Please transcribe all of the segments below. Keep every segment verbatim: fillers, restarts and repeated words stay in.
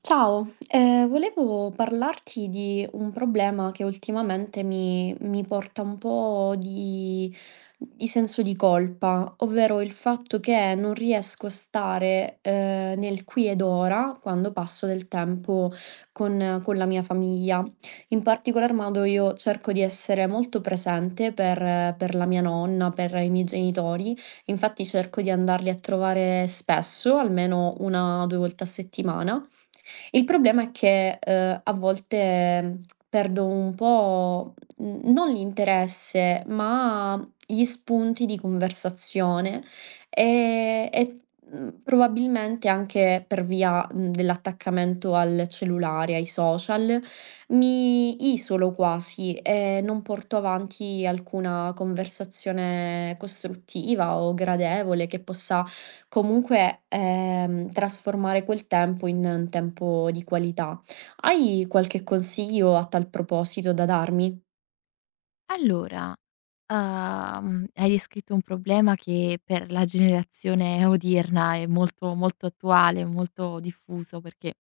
Ciao, ehm, volevo parlarti di un problema che ultimamente mi mi porta un po' di di senso di colpa, ovvero il fatto che non riesco a stare, ehm, nel qui ed ora quando passo del tempo con con la mia famiglia. In particolar modo io cerco di essere molto presente per per la mia nonna, per i miei genitori. Infatti cerco di andarli a trovare spesso, almeno una o due volte a settimana. Il problema è che, uhm, a volte, mhmm, perdo un po', mhmm, non l'interesse, ma gli spunti di conversazione, ehm, e, mhmm, probabilmente anche per via, mhmm, dell'attaccamento al cellulare, ai social, mi isolo quasi e non porto avanti alcuna conversazione costruttiva o gradevole che possa comunque, ehm, trasformare quel tempo in un tempo di qualità. Hai qualche consiglio a tal proposito da darmi? Allora, uhm, hai descritto un problema che per la generazione odierna è molto, molto attuale, molto diffuso perché,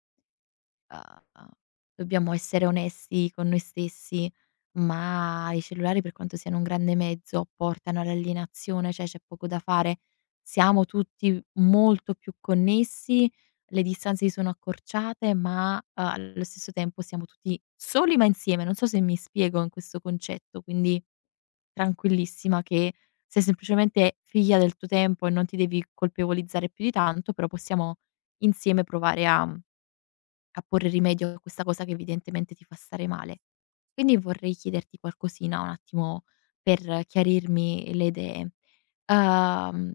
uhm, dobbiamo essere onesti con noi stessi, ma i cellulari per quanto siano un grande mezzo portano all'alienazione, cioè c'è poco da fare. Siamo tutti molto più connessi, le distanze si sono accorciate, ma, uhm, allo stesso tempo siamo tutti soli ma insieme. Non so se mi spiego in questo concetto, quindi tranquillissima che sei semplicemente figlia del tuo tempo e non ti devi colpevolizzare più di tanto, però possiamo insieme provare a a porre rimedio a questa cosa che evidentemente ti fa stare male. Quindi vorrei chiederti qualcosina un attimo per chiarirmi le idee. Uhm,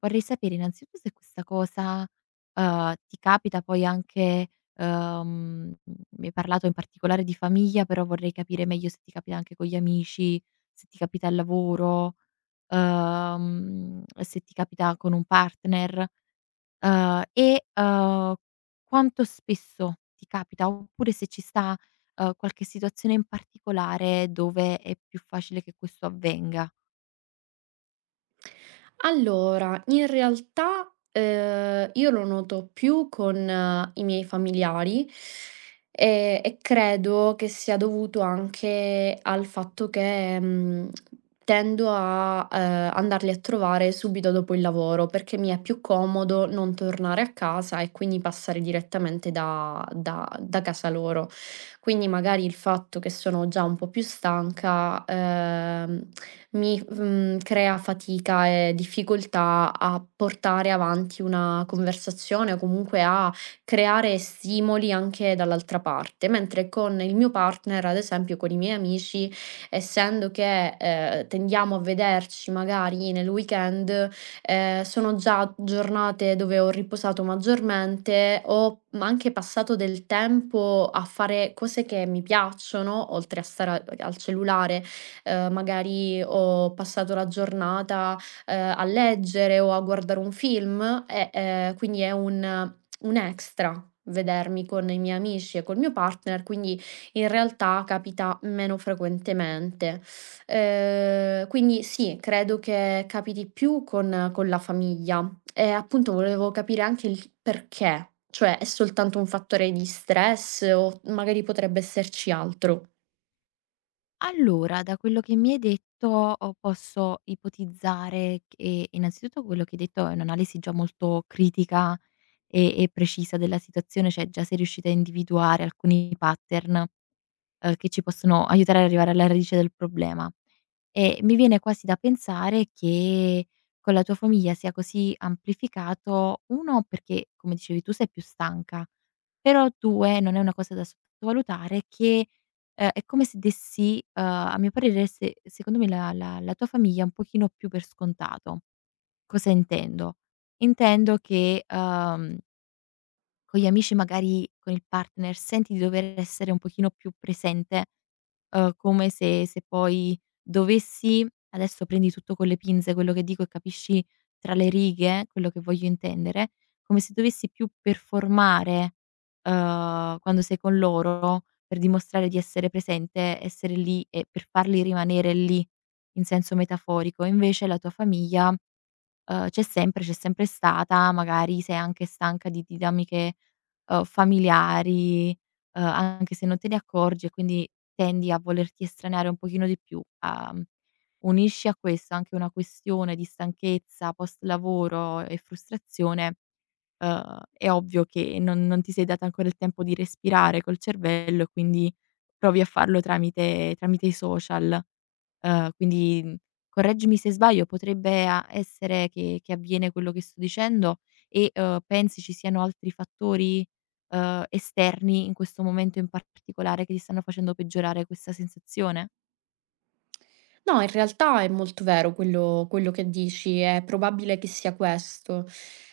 Vorrei sapere innanzitutto se questa cosa, uhm, ti capita poi anche uhm, mi hai parlato in particolare di famiglia, però vorrei capire meglio se ti capita anche con gli amici, se ti capita al lavoro, uhm, se ti capita con un partner. Uhm, e, uhm, quanto spesso ti capita, oppure se ci sta, uhm, qualche situazione in particolare dove è più facile che questo avvenga? Allora, in realtà, ehm, io lo noto più con eh, i miei familiari, ehm, e credo che sia dovuto anche al fatto che, mhmm, tendo a, ehm, andarli a trovare subito dopo il lavoro, perché mi è più comodo non tornare a casa e quindi passare direttamente da da da casa loro. Quindi magari il fatto che sono già un po' più stanca, ehm, mi, mhmm, crea fatica e difficoltà a portare avanti una conversazione o comunque a creare stimoli anche dall'altra parte, mentre con il mio partner, ad esempio con i miei amici, essendo che, ehm, tendiamo a vederci magari nel weekend, ehm, sono già giornate dove ho riposato maggiormente, ho m anche passato del tempo a fare cose che mi piacciono, oltre a stare a al cellulare, ehm, magari ho passato la giornata, ehm, a leggere o a guardare un film e, ehm, quindi è un un extra vedermi con i miei amici e col mio partner, quindi in realtà capita meno frequentemente. Ehm, quindi sì, credo che capiti più con con la famiglia. E appunto volevo capire anche il perché, cioè è soltanto un fattore di stress o magari potrebbe esserci altro? Allora, da quello che mi hai detto, o posso ipotizzare che innanzitutto quello che hai detto è un'analisi già molto critica e e precisa della situazione, cioè già sei riuscita a individuare alcuni pattern, uhm, che ci possono aiutare ad arrivare alla radice del problema. E mi viene quasi da pensare che con la tua famiglia sia così amplificato, uno perché, come dicevi tu, sei più stanca, però due non è una cosa da sottovalutare che, ehm, è come se dessi, uhm, a mio parere se secondo me la la la tua famiglia un pochino più per scontato. Cosa intendo? Intendo che, uhm, con gli amici magari, con il partner, senti di dover essere un pochino più presente, uhm, come se se poi dovessi adesso prendi tutto con le pinze quello che dico e capisci tra le righe quello che voglio intendere, come se dovessi più performare, uhm, quando sei con loro per dimostrare di essere presente, essere lì e per farli rimanere lì in senso metaforico. Invece la tua famiglia, uhm, c'è sempre, c'è sempre stata, magari sei anche stanca di dinamiche, uhm, familiari, uhm, anche se non te ne accorgi e quindi tendi a volerti estraniare un pochino di più. A mhmm, unisci a questo anche una questione di stanchezza post lavoro e frustrazione, uhm, è ovvio che non non ti sei data ancora il tempo di respirare col cervello e quindi provi a farlo tramite tramite i social. Uhm, quindi, mhmm, correggimi se sbaglio, potrebbe a essere che che avviene quello che sto dicendo e, uhm, pensi ci siano altri fattori, uhm, esterni in questo momento in particolare che ti stanno facendo peggiorare questa sensazione? No, in realtà è molto vero quello quello che dici, è probabile che sia questo.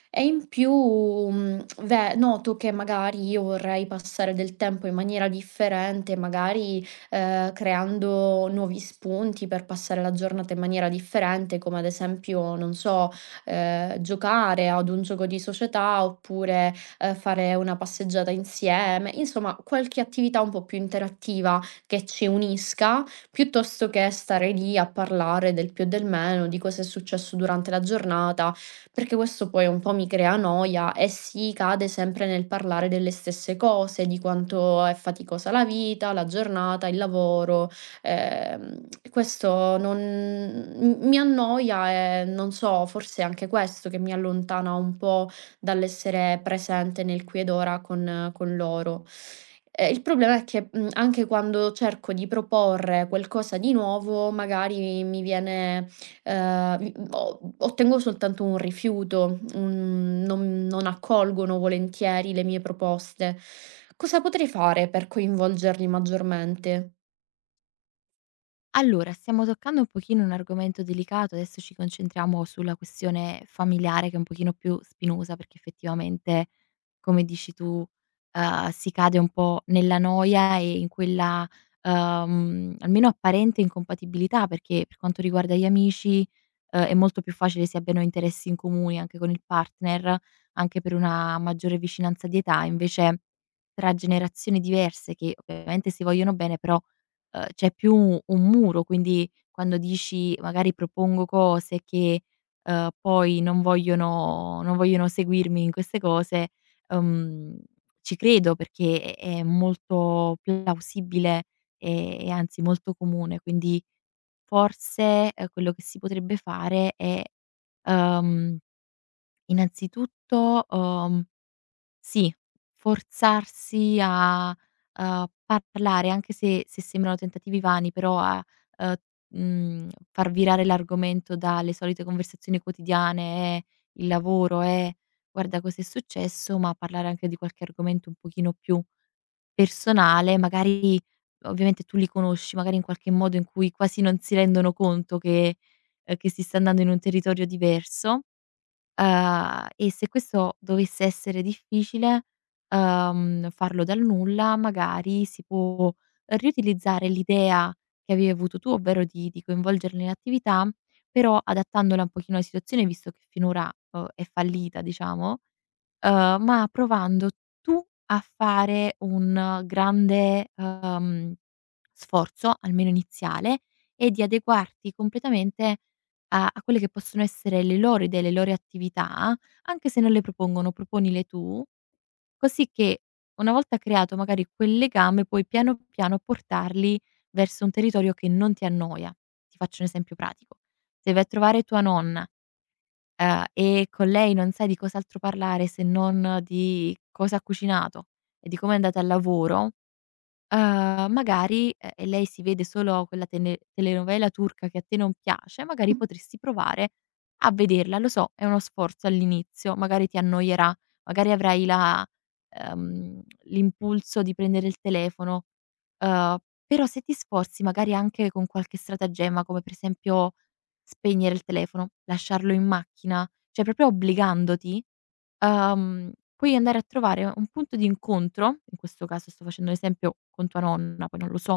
E in più, mhmm, ve noto che magari io vorrei passare del tempo in maniera differente, magari, ehm, creando nuovi spunti per passare la giornata in maniera differente, come ad esempio, non so, ehm, giocare ad un gioco di società oppure, ehm, fare una passeggiata insieme, insomma qualche attività un po' più interattiva che ci unisca piuttosto che stare lì a parlare del più e del meno, di cosa è successo durante la giornata, perché questo poi un po' mi crea noia e si cade sempre nel parlare delle stesse cose, di quanto è faticosa la vita, la giornata, il lavoro. Ehm, questo non m mi annoia e non so, forse è anche questo che mi allontana un po' dall'essere presente nel qui ed ora con con loro. Ehm, il problema è che, mhmm, anche quando cerco di proporre qualcosa di nuovo, magari mi viene ehm, mi o ottengo soltanto un rifiuto, un non non accolgono volentieri le mie proposte. Cosa potrei fare per coinvolgerli maggiormente? Allora, stiamo toccando un pochino un argomento delicato, adesso ci concentriamo sulla questione familiare che è un pochino più spinosa perché effettivamente, come dici tu, uhm, si cade un po' nella noia e in quella, uhm, almeno apparente incompatibilità perché per quanto riguarda gli amici, uhm, è molto più facile si abbiano interessi in comune anche con il partner, anche per una maggiore vicinanza di età, invece tra generazioni diverse che ovviamente si vogliono bene, però, uhm, c'è più un un muro, quindi quando dici magari propongo cose che, uhm, poi non vogliono non vogliono seguirmi in queste cose, uhm, ci credo perché è è molto plausibile e e anzi molto comune. Quindi forse, uhm, quello che si potrebbe fare è, uhm, innanzitutto, uhm sì, forzarsi a, uhm, parlare anche se se sembrano tentativi vani, però a, uhm, mhmm, far virare l'argomento dalle solite conversazioni quotidiane, eh, il lavoro, eh, guarda cos'è successo, ma parlare anche di qualche argomento un pochino più personale, magari ovviamente tu li conosci, magari in qualche modo in cui quasi non si rendono conto che, uhm, che si sta andando in un territorio diverso. Ehm, e se questo dovesse essere difficile, uhm, farlo dal nulla, magari si può riutilizzare l'idea che avevi avuto tu, ovvero di di coinvolgerli in attività, però adattandola un pochino alla situazione, visto che finora, uhm, è fallita diciamo. Uhm, ma provando tu a fare un grande, uhm, sforzo, almeno iniziale, e di adeguarti completamente a a quelle che possono essere le loro idee, le loro attività, anche se non le propongono, proponile tu, così che una volta creato magari quel legame puoi piano piano portarli verso un territorio che non ti annoia. Ti faccio un esempio pratico: se vai a trovare tua nonna, Ehm, e con lei non sai di cos'altro parlare se non di cosa ha cucinato e di come è andata al lavoro, Uhm, magari, ehm, e lei si vede solo quella tene telenovela turca che a te non piace, magari Mh. potresti provare a vederla. Lo so, è uno sforzo all'inizio, magari ti annoierà, magari avrai la, ehm, l'impulso di prendere il telefono, uhm, però se ti sforzi magari anche con qualche stratagemma, come per esempio spegnere il telefono, lasciarlo in macchina, cioè proprio obbligandoti, uhm, puoi andare a trovare un punto di incontro, in questo caso sto facendo un esempio con tua nonna, poi non lo so,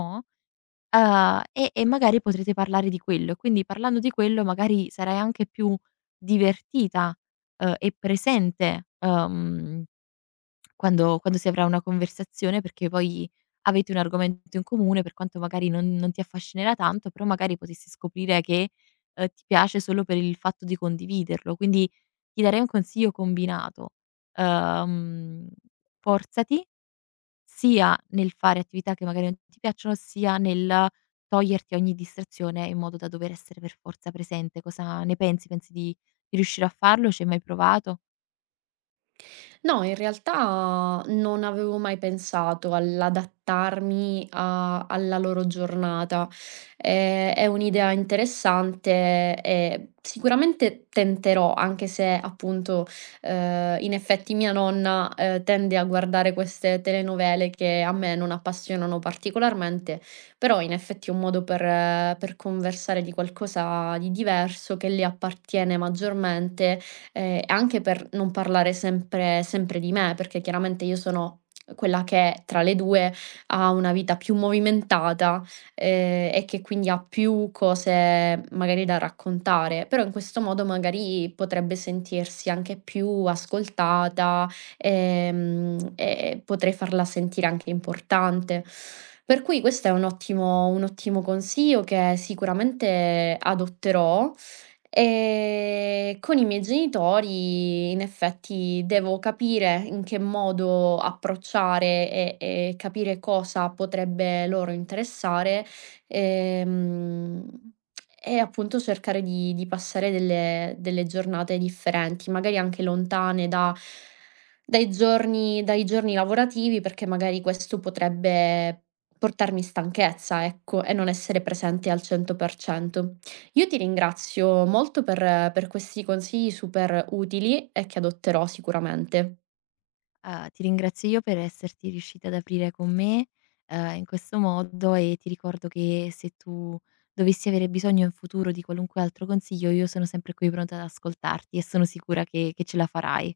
uhm, e e magari potrete parlare di quello e quindi parlando di quello magari sarai anche più divertita, uhm, e presente, uhm quando quando si avrà una conversazione, perché poi avete un argomento in comune, per quanto magari non non ti affascinerà tanto, però magari potresti scoprire che, ehm, ti piace solo per il fatto di condividerlo. Quindi ti darei un consiglio combinato: ehm, forzati sia nel fare attività che magari non ti piacciono, sia nel toglierti ogni distrazione in modo da dover essere per forza presente. Cosa ne pensi? Pensi di di riuscire a farlo? Ci hai mai provato? No, in realtà non avevo mai pensato all'adattarmi a alla loro giornata. Ehm, è un'idea interessante e sicuramente tenterò, anche se appunto, ehm, in effetti mia nonna, ehm, tende a guardare queste telenovele che a me non appassionano particolarmente, però in effetti è un modo per eh, per conversare di qualcosa di diverso che le appartiene maggiormente, ehm, anche per non parlare sempre sempre di me, perché chiaramente io sono quella che tra le due ha una vita più movimentata, ehm, e che quindi ha più cose magari da raccontare, però in questo modo magari potrebbe sentirsi anche più ascoltata, ehm, e potrei farla sentire anche importante. Per cui questo è un ottimo un ottimo consiglio che sicuramente adotterò. Ehm, con i miei genitori in effetti devo capire in che modo approcciare e e capire cosa potrebbe loro interessare, ehm, e appunto cercare di di passare delle delle giornate differenti, magari anche lontane da dai giorni dai giorni lavorativi, perché magari questo potrebbe portarmi stanchezza, ecco, e non essere presente al cento per cento. Io ti ringrazio molto per per questi consigli super utili e che adotterò sicuramente. Uhm, ti ringrazio io per esserti riuscita ad aprire con me, uhm, in questo modo e ti ricordo che se tu dovessi avere bisogno in futuro di qualunque altro consiglio, io sono sempre qui pronta ad ascoltarti e sono sicura che che ce la farai.